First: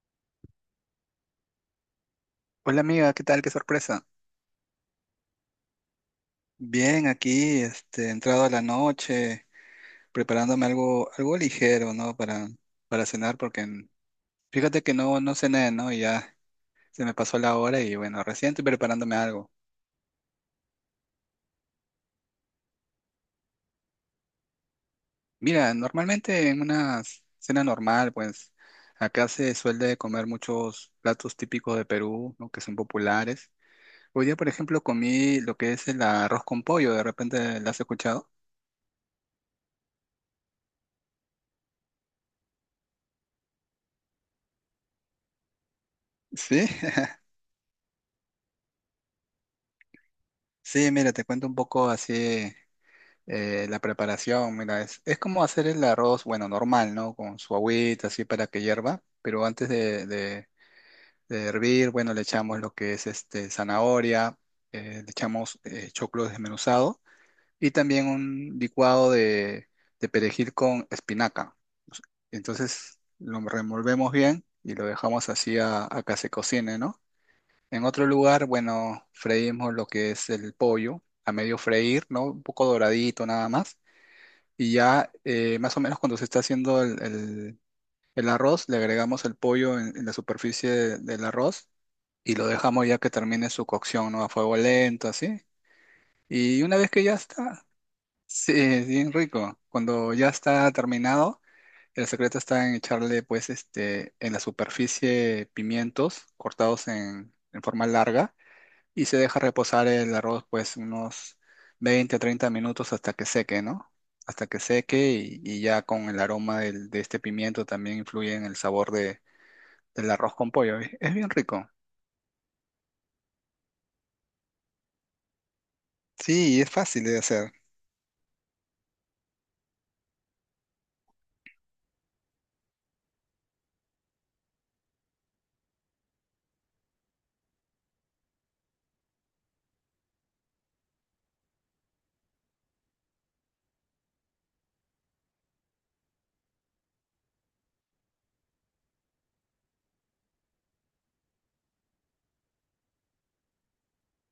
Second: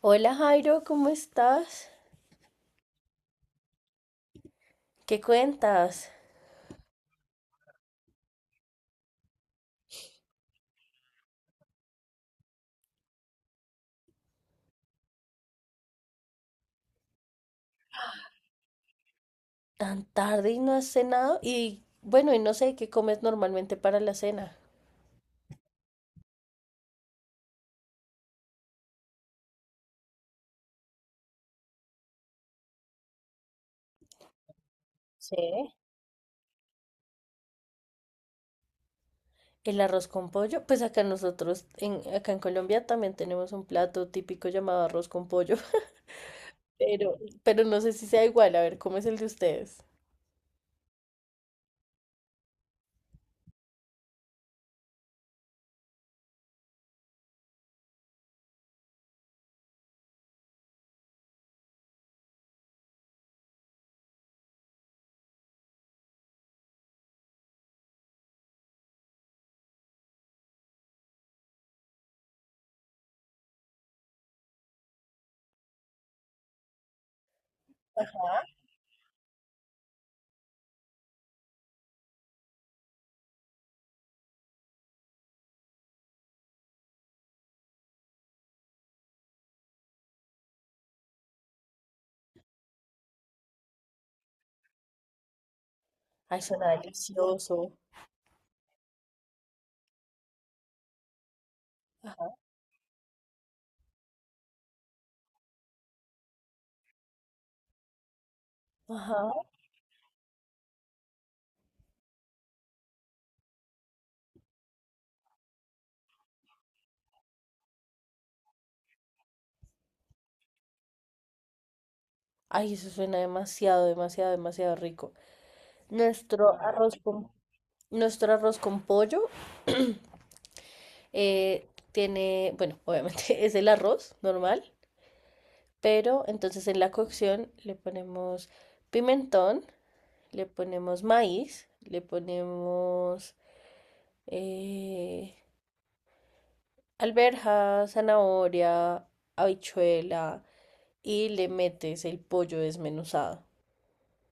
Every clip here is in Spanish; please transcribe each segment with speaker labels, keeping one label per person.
Speaker 1: Hola Jairo, ¿cómo estás?
Speaker 2: Hola amiga, ¿qué tal? Qué sorpresa.
Speaker 1: ¿Qué cuentas?
Speaker 2: Bien, aquí, entrado a la noche, preparándome algo ligero, ¿no? Para cenar, fíjate que no cené, ¿no? Y ya se me pasó la hora y bueno, recién estoy preparándome algo.
Speaker 1: Tan tarde y no has cenado. Y bueno, y no sé qué comes normalmente para la cena.
Speaker 2: Mira, normalmente en una cena normal, pues, acá se suele comer muchos platos típicos de Perú, ¿no? Que son populares. Hoy día, por ejemplo,
Speaker 1: Sí.
Speaker 2: comí lo que es el arroz con pollo, ¿de repente lo has escuchado?
Speaker 1: El arroz con pollo, pues acá nosotros, acá en Colombia también tenemos un plato típico llamado arroz con pollo,
Speaker 2: Sí,
Speaker 1: pero, pero no sé si sea igual, a ver, ¿cómo es el de ustedes?
Speaker 2: sí, mira, te cuento un poco así. La preparación, mira, es como hacer el arroz, bueno, normal, ¿no? Con su agüita, así para que hierva, pero antes de hervir, bueno, le echamos lo que es zanahoria, le echamos choclo desmenuzado y también un licuado de perejil con espinaca. Entonces lo revolvemos bien y lo dejamos así a que se cocine, ¿no? En otro lugar, bueno, freímos lo que es el pollo a medio freír, ¿no? Un poco doradito nada más y ya más o menos cuando se está haciendo el arroz, le agregamos el pollo en la superficie del arroz y lo dejamos ya que termine su cocción, ¿no? A fuego lento, así.
Speaker 1: Ay,
Speaker 2: Y
Speaker 1: suena
Speaker 2: una vez que ya está,
Speaker 1: delicioso.
Speaker 2: sí, es bien rico. Cuando ya está terminado, el secreto está en echarle, pues, en la superficie pimientos cortados en forma larga y se deja
Speaker 1: Ajá.
Speaker 2: reposar el arroz pues unos 20 30 minutos hasta que seque, ¿no? Hasta que seque y ya con el aroma de este pimiento también influye en el sabor del arroz con pollo. Es bien rico.
Speaker 1: Ay, eso suena demasiado, demasiado, demasiado rico. Nuestro
Speaker 2: Sí, y es
Speaker 1: arroz
Speaker 2: fácil de
Speaker 1: con,
Speaker 2: hacer.
Speaker 1: nuestro arroz con pollo tiene, bueno, obviamente, es el arroz normal, pero entonces en la cocción le ponemos pimentón, le ponemos maíz, le ponemos eh, alberja, zanahoria, habichuela y le metes el pollo desmenuzado.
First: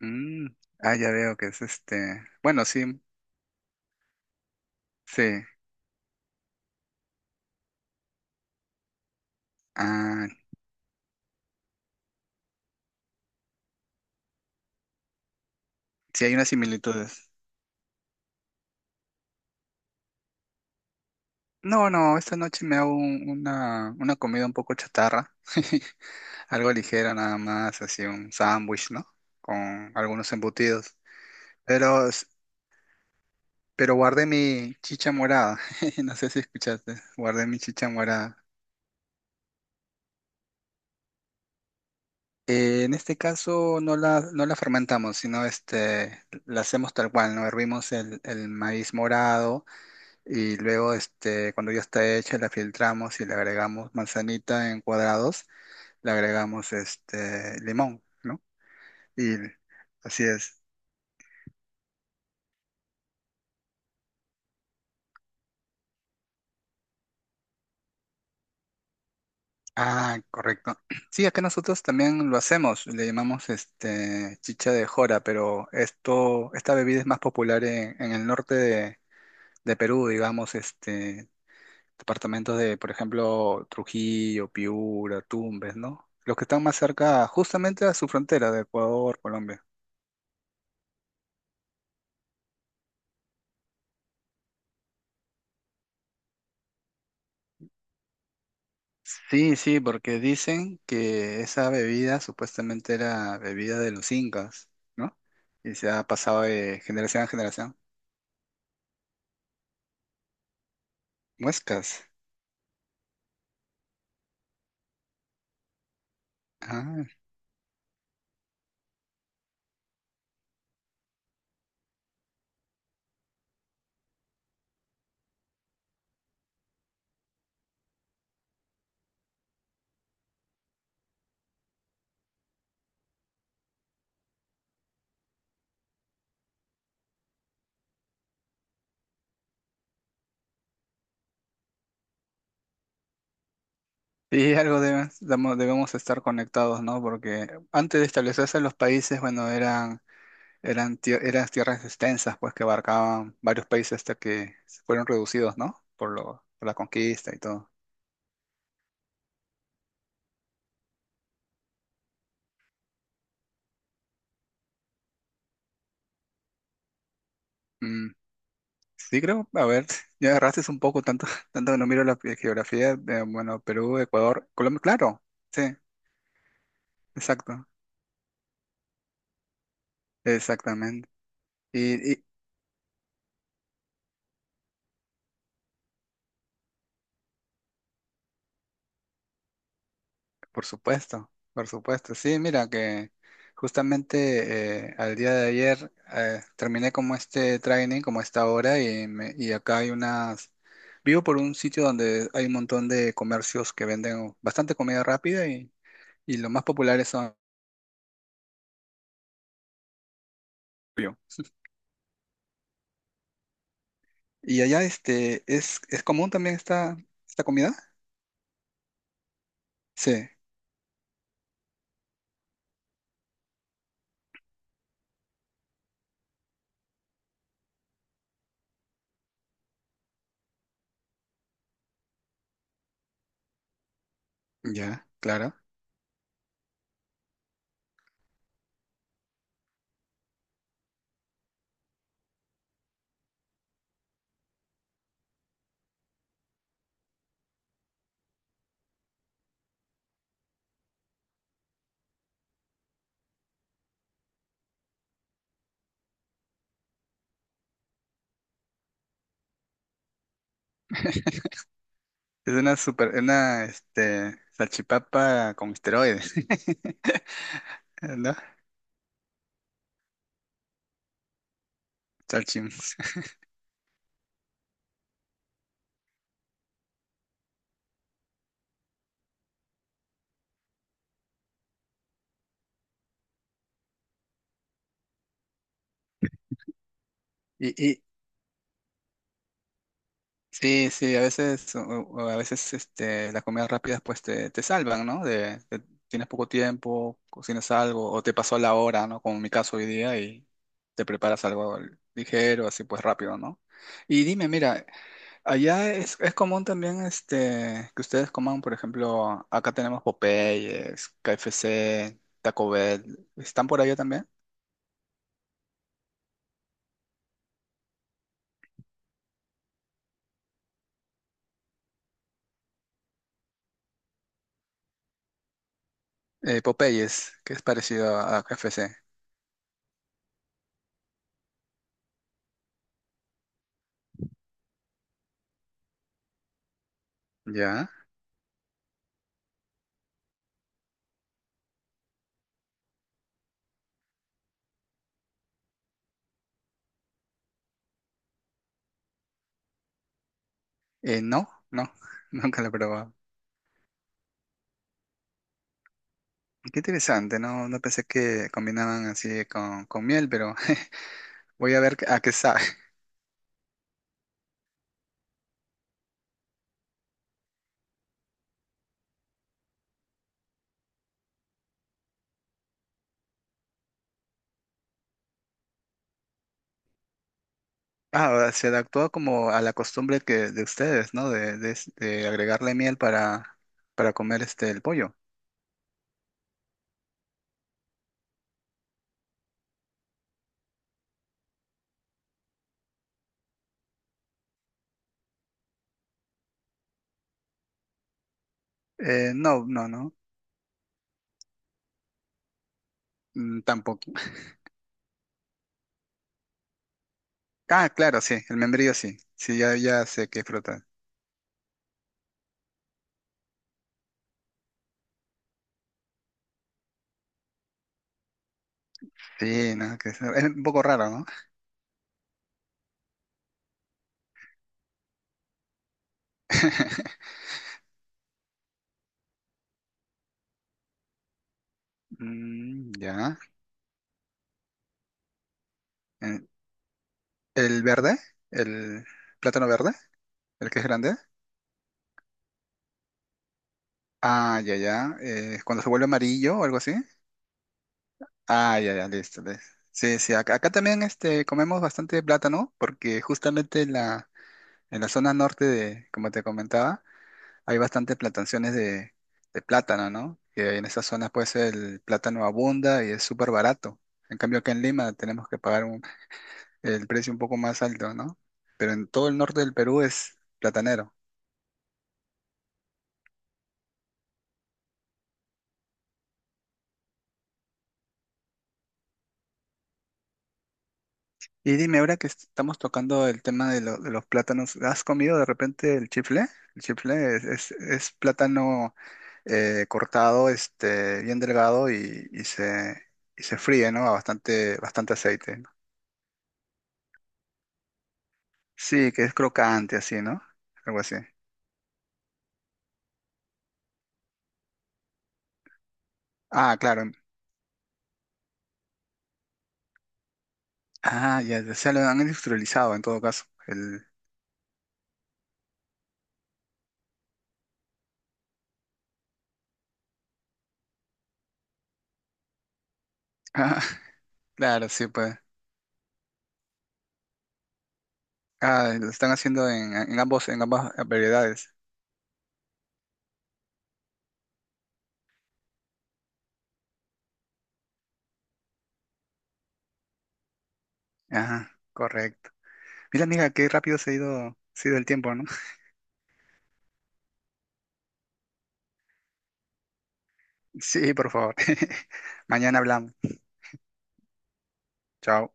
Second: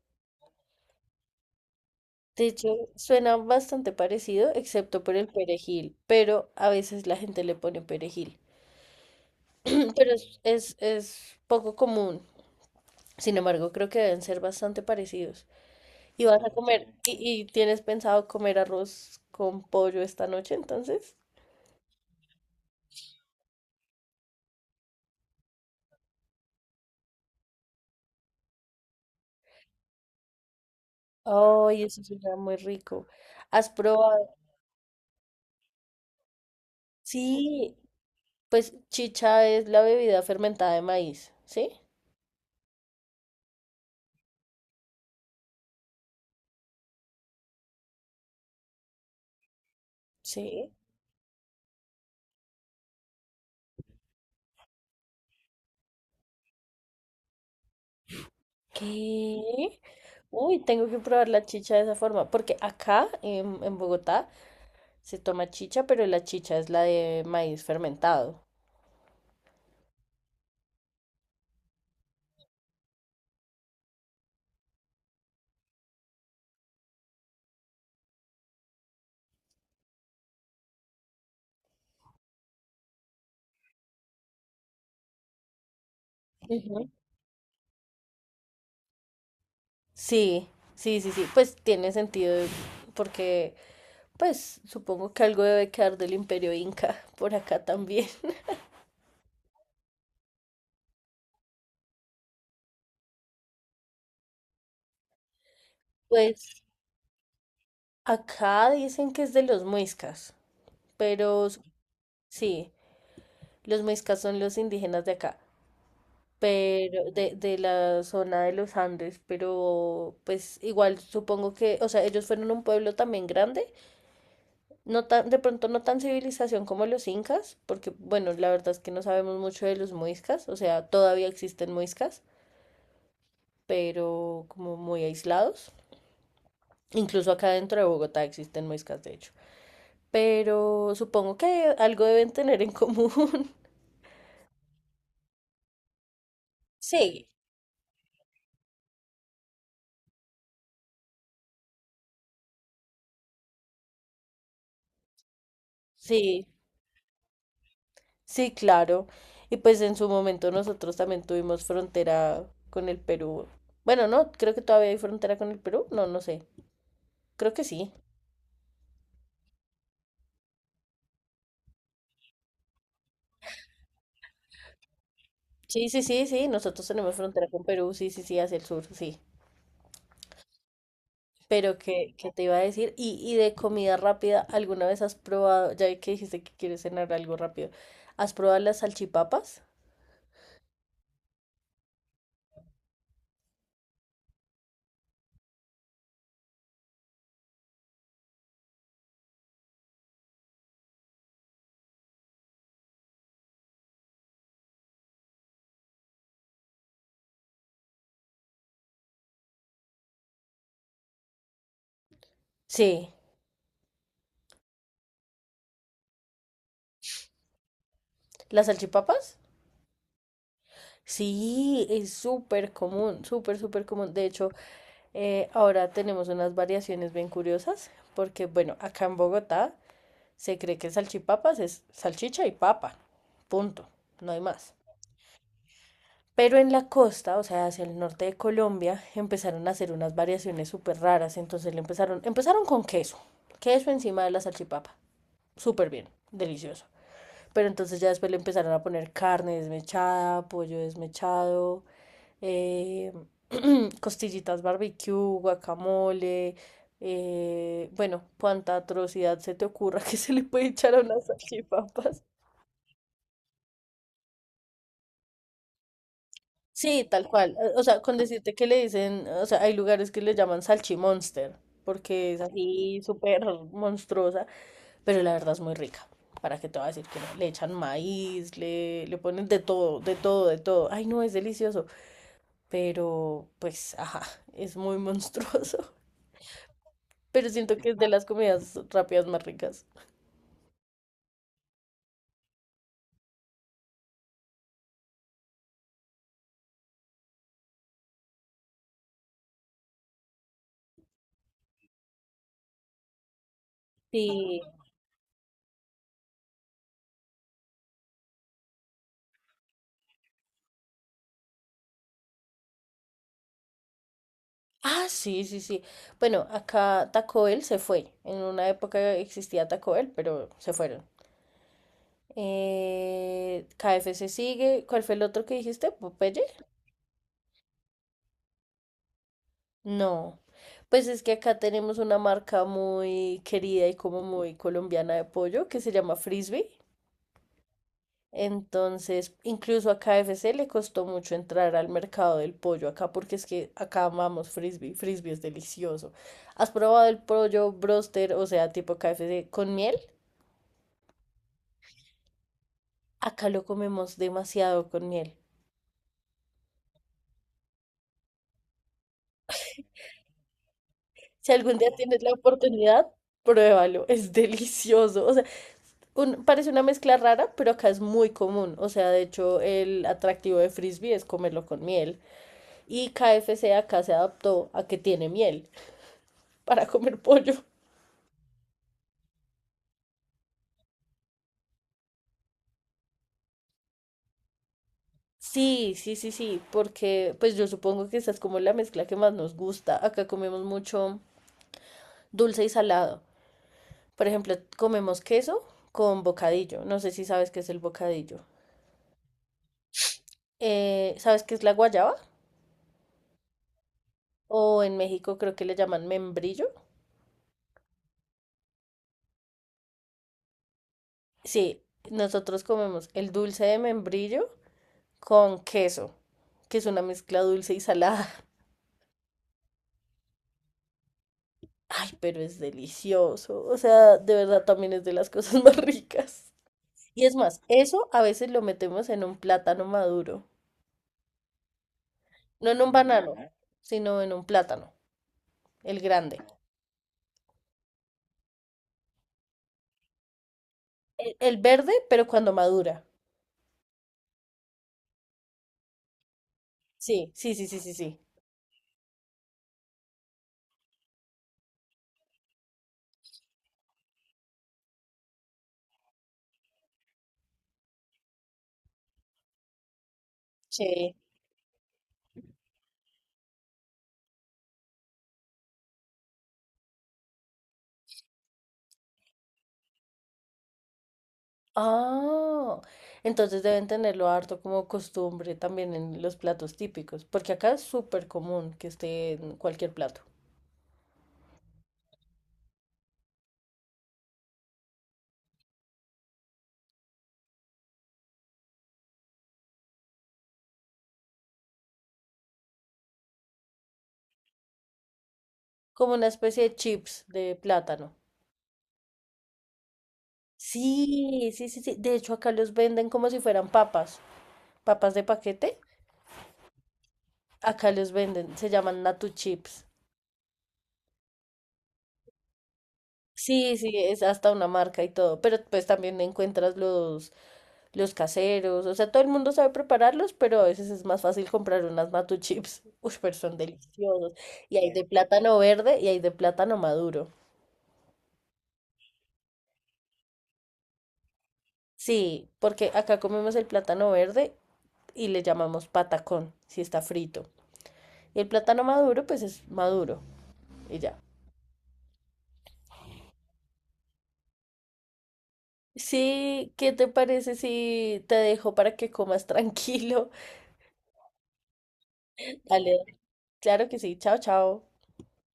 Speaker 2: Mm, ah, ya veo que es este.
Speaker 1: De
Speaker 2: Bueno,
Speaker 1: hecho,
Speaker 2: sí,
Speaker 1: suena bastante parecido, excepto por
Speaker 2: sí.
Speaker 1: el perejil, pero a veces la gente le pone perejil. Pero
Speaker 2: Ah,
Speaker 1: es poco común. Sin embargo, creo que deben ser bastante parecidos. ¿Y
Speaker 2: sí hay
Speaker 1: vas
Speaker 2: unas
Speaker 1: a comer
Speaker 2: similitudes.
Speaker 1: y tienes pensado comer arroz con pollo esta noche entonces?
Speaker 2: No, no, esta noche me hago una comida un poco chatarra. Algo ligera nada más, así un sándwich, ¿no? Con algunos embutidos.
Speaker 1: Ay, eso
Speaker 2: Pero, s-
Speaker 1: suena muy rico. ¿Has
Speaker 2: pero guardé
Speaker 1: probado?
Speaker 2: mi chicha morada. No sé si escuchaste. Guardé mi
Speaker 1: Sí,
Speaker 2: chicha morada.
Speaker 1: pues chicha es la bebida fermentada de maíz, ¿sí?
Speaker 2: En este caso no la fermentamos, sino la hacemos tal cual, ¿no? Hervimos el maíz morado y
Speaker 1: Sí.
Speaker 2: luego cuando ya está hecha la filtramos y le agregamos manzanita en cuadrados, le agregamos limón, ¿no? Y
Speaker 1: ¿Qué?
Speaker 2: así es.
Speaker 1: Uy, tengo que probar la chicha de esa forma, porque acá en Bogotá se toma chicha, pero la chicha es la de maíz fermentado.
Speaker 2: Ah, correcto. Sí, acá nosotros también lo hacemos, le llamamos chicha de jora, pero esta bebida es más popular en el norte de Perú, digamos, departamentos de, por ejemplo, Trujillo, Piura, Tumbes, ¿no? Los que están más
Speaker 1: Ujú.
Speaker 2: cerca, justamente a su frontera de Ecuador, Colombia.
Speaker 1: Sí, sí, sí, sí, pues tiene sentido porque pues supongo que algo debe quedar del Imperio Inca por acá también.
Speaker 2: Sí, sí, porque dicen que esa bebida supuestamente era bebida de los incas, ¿no? Y se ha pasado
Speaker 1: Pues
Speaker 2: de generación a generación.
Speaker 1: acá dicen que es de los muiscas, pero su-
Speaker 2: Muescas.
Speaker 1: sí, los muiscas son los indígenas de acá,
Speaker 2: Ah,
Speaker 1: pero de la zona de los Andes, pero pues igual supongo que, o sea, ellos fueron un pueblo también grande. No tan, de pronto no tan civilización como los incas, porque bueno, la verdad es que no sabemos mucho de los muiscas, o sea, todavía existen muiscas, pero como muy aislados. Incluso acá dentro de Bogotá existen muiscas, de hecho. Pero supongo que algo deben tener en común.
Speaker 2: sí, algo debemos estar conectados, ¿no?
Speaker 1: Sí.
Speaker 2: Porque antes de establecerse los países, bueno, eran tierras extensas, pues que abarcaban varios países hasta que se fueron reducidos, ¿no? Por lo,
Speaker 1: Sí,
Speaker 2: por la conquista y todo.
Speaker 1: sí, claro. Y pues en su momento nosotros también tuvimos frontera con el Perú. Bueno, no, creo que todavía hay frontera con el Perú. No, no sé. Creo que sí.
Speaker 2: Mm, sí, creo, a ver, ya agarraste un poco, tanto, tanto que no miro la geografía, de, bueno, Perú, Ecuador, Colombia, claro, sí,
Speaker 1: Sí, sí, sí, sí, nosotros tenemos frontera con
Speaker 2: exacto,
Speaker 1: Perú, sí, sí, sí, hacia el sur, sí.
Speaker 2: exactamente.
Speaker 1: Pero
Speaker 2: Y y
Speaker 1: qué te iba a decir? Y de comida rápida, ¿alguna vez has probado, ya vi que dijiste que quieres cenar algo rápido, ¿has probado las salchipapas?
Speaker 2: por supuesto, por supuesto. Sí, mira que justamente al día de ayer terminé como este training, como esta hora, y acá hay unas. Vivo por un sitio donde hay un montón de comercios que venden bastante comida rápida y los más populares son.
Speaker 1: Sí,
Speaker 2: Y allá ¿es común también esta comida?
Speaker 1: ¿las salchipapas?
Speaker 2: Sí,
Speaker 1: Sí, es súper común, súper, súper común. De hecho, ahora tenemos unas variaciones bien curiosas, porque bueno, acá en Bogotá se cree que salchipapas es salchicha y papa, punto, no hay más.
Speaker 2: ya, claro.
Speaker 1: Pero en la costa, o sea, hacia el norte de Colombia, empezaron a hacer unas variaciones súper raras. Entonces empezaron con queso, queso encima de la salchipapa. Súper bien, delicioso. Pero entonces ya después le empezaron a poner carne desmechada, pollo desmechado, eh, costillitas barbecue, guacamole. Bueno, cuánta atrocidad se te ocurra que se le puede echar a unas salchipapas.
Speaker 2: Es una salchipapa con esteroides,
Speaker 1: Sí, tal cual. O sea, con
Speaker 2: ¿no?
Speaker 1: decirte que le dicen, o sea, hay lugares que le llaman salchimonster, porque es
Speaker 2: Salchim.
Speaker 1: así súper monstruosa, pero la verdad es muy rica. ¿Para qué te voy a decir que no? Le echan maíz, le ponen de todo, de todo, de todo. Ay, no, es delicioso. Pero, pues, ajá, es muy monstruoso. Pero
Speaker 2: Y,
Speaker 1: siento que es
Speaker 2: y
Speaker 1: de las comidas rápidas más ricas.
Speaker 2: sí, sí, a veces, o a veces las comidas rápidas pues te salvan, ¿no? Tienes poco tiempo, cocinas algo, o te pasó la hora, ¿no? Como en mi caso hoy día, y te preparas algo ligero, así pues rápido, ¿no? Y dime,
Speaker 1: Sí.
Speaker 2: mira, allá es común también que ustedes coman, por ejemplo, acá tenemos Popeyes, KFC, Taco Bell, ¿están por allá también?
Speaker 1: Ah, sí, sí, sí. Bueno, acá Taco Bell se fue. En una época existía Taco Bell, pero se fueron. KFC sigue. ¿Cuál fue el otro que dijiste? ¿Popeye?
Speaker 2: Popeyes, que es parecido a KFC,
Speaker 1: No. Pues es que acá tenemos una marca muy querida y como muy colombiana de pollo que se llama Frisbee.
Speaker 2: ¿ya?
Speaker 1: Entonces, incluso a KFC le costó mucho entrar al mercado del pollo acá porque es que acá amamos Frisbee. Frisbee es delicioso. ¿Has probado el pollo broster, o sea, tipo KFC con miel?
Speaker 2: No, no, nunca lo he probado.
Speaker 1: Acá lo comemos demasiado con miel.
Speaker 2: Qué interesante, no, no pensé que combinaban así con miel, pero
Speaker 1: Si
Speaker 2: voy
Speaker 1: algún
Speaker 2: a
Speaker 1: día
Speaker 2: ver a
Speaker 1: tienes
Speaker 2: qué
Speaker 1: la
Speaker 2: sabe.
Speaker 1: oportunidad, pruébalo, es delicioso. O sea, parece una mezcla rara, pero acá es muy común. O sea, de hecho, el atractivo de frisbee es comerlo con miel. Y KFC acá se adaptó a que tiene miel para comer pollo.
Speaker 2: Ah, o sea, se adaptó como a la costumbre que de ustedes, ¿no? De agregarle miel para comer el pollo.
Speaker 1: Sí, sí, sí, sí, porque pues yo supongo que esa es como la mezcla que más nos gusta. Acá comemos mucho dulce y salado. Por ejemplo, comemos queso con bocadillo. No sé si sabes qué es el bocadillo.
Speaker 2: No, no, no,
Speaker 1: ¿Sabes qué es la guayaba?
Speaker 2: mm, tampoco.
Speaker 1: O en México creo que le llaman membrillo.
Speaker 2: Ah, claro, sí, el membrillo sí. Sí, ya, ya sé qué fruta.
Speaker 1: Sí, nosotros comemos el dulce de membrillo con queso, que es una mezcla dulce y salada.
Speaker 2: Sí, no, que es un poco raro, ¿no?
Speaker 1: Ay, pero es delicioso. O sea, de verdad también es de las cosas más ricas. Y es más, eso a veces lo metemos en un plátano maduro. No en un
Speaker 2: Mm,
Speaker 1: banano,
Speaker 2: ya.
Speaker 1: sino en un plátano, el grande.
Speaker 2: Eh, ¿El verde? ¿El plátano verde? ¿El que es grande?
Speaker 1: El verde, pero cuando madura.
Speaker 2: Ah, ya, ya. Cuando se vuelve amarillo o algo así.
Speaker 1: Sí, sí, sí, sí, sí, sí,
Speaker 2: Ah, ya, ya, listo. Listo. Sí, sí, acá también comemos bastante plátano porque justamente en la zona norte de, como te comentaba, hay bastantes plantaciones de plátano, ¿no? Que en esas
Speaker 1: sí.
Speaker 2: zonas pues el plátano abunda y es súper barato. En cambio acá en Lima tenemos que pagar el precio un poco más alto, ¿no? Pero en todo el norte del Perú es platanero.
Speaker 1: Ah, entonces deben tenerlo harto como costumbre también en los platos típicos, porque acá es súper común que esté en cualquier plato,
Speaker 2: Y dime, ahora que estamos tocando el tema de los plátanos, ¿has comido de repente el chifle? El chifle es plátano cortado, bien delgado y se fríe, ¿no? A bastante, bastante aceite, ¿no?
Speaker 1: como una especie de chips de plátano.
Speaker 2: Sí, que es crocante así, ¿no? Algo así.
Speaker 1: Sí, sí, sí, sí. De hecho, acá los venden como si fueran papas, papas de paquete.
Speaker 2: Ah, claro.
Speaker 1: Acá los venden, se llaman Natu Chips.
Speaker 2: Ah, ya, ya se lo han industrializado en todo caso.
Speaker 1: Sí, sí, es hasta una marca y todo, pero pues también encuentras los caseros, o sea, todo el mundo sabe prepararlos, pero a veces es más fácil comprar unas Matu Chips, uy, pero son
Speaker 2: Ah,
Speaker 1: deliciosos, y
Speaker 2: claro,
Speaker 1: hay de
Speaker 2: sí, pues.
Speaker 1: plátano verde y hay de plátano maduro.
Speaker 2: Ah, lo están haciendo en ambas variedades.
Speaker 1: Sí, porque acá comemos el plátano verde y le llamamos patacón, si está frito, y el plátano maduro, pues es maduro, y ya.
Speaker 2: Ajá, correcto. Mira, amiga, qué rápido se ha ido el tiempo, ¿no?
Speaker 1: Sí, ¿qué te parece si te dejo para que comas tranquilo?
Speaker 2: Sí, por favor. Mañana
Speaker 1: Dale,
Speaker 2: hablamos.
Speaker 1: claro que sí, chao, chao.
Speaker 2: Chao.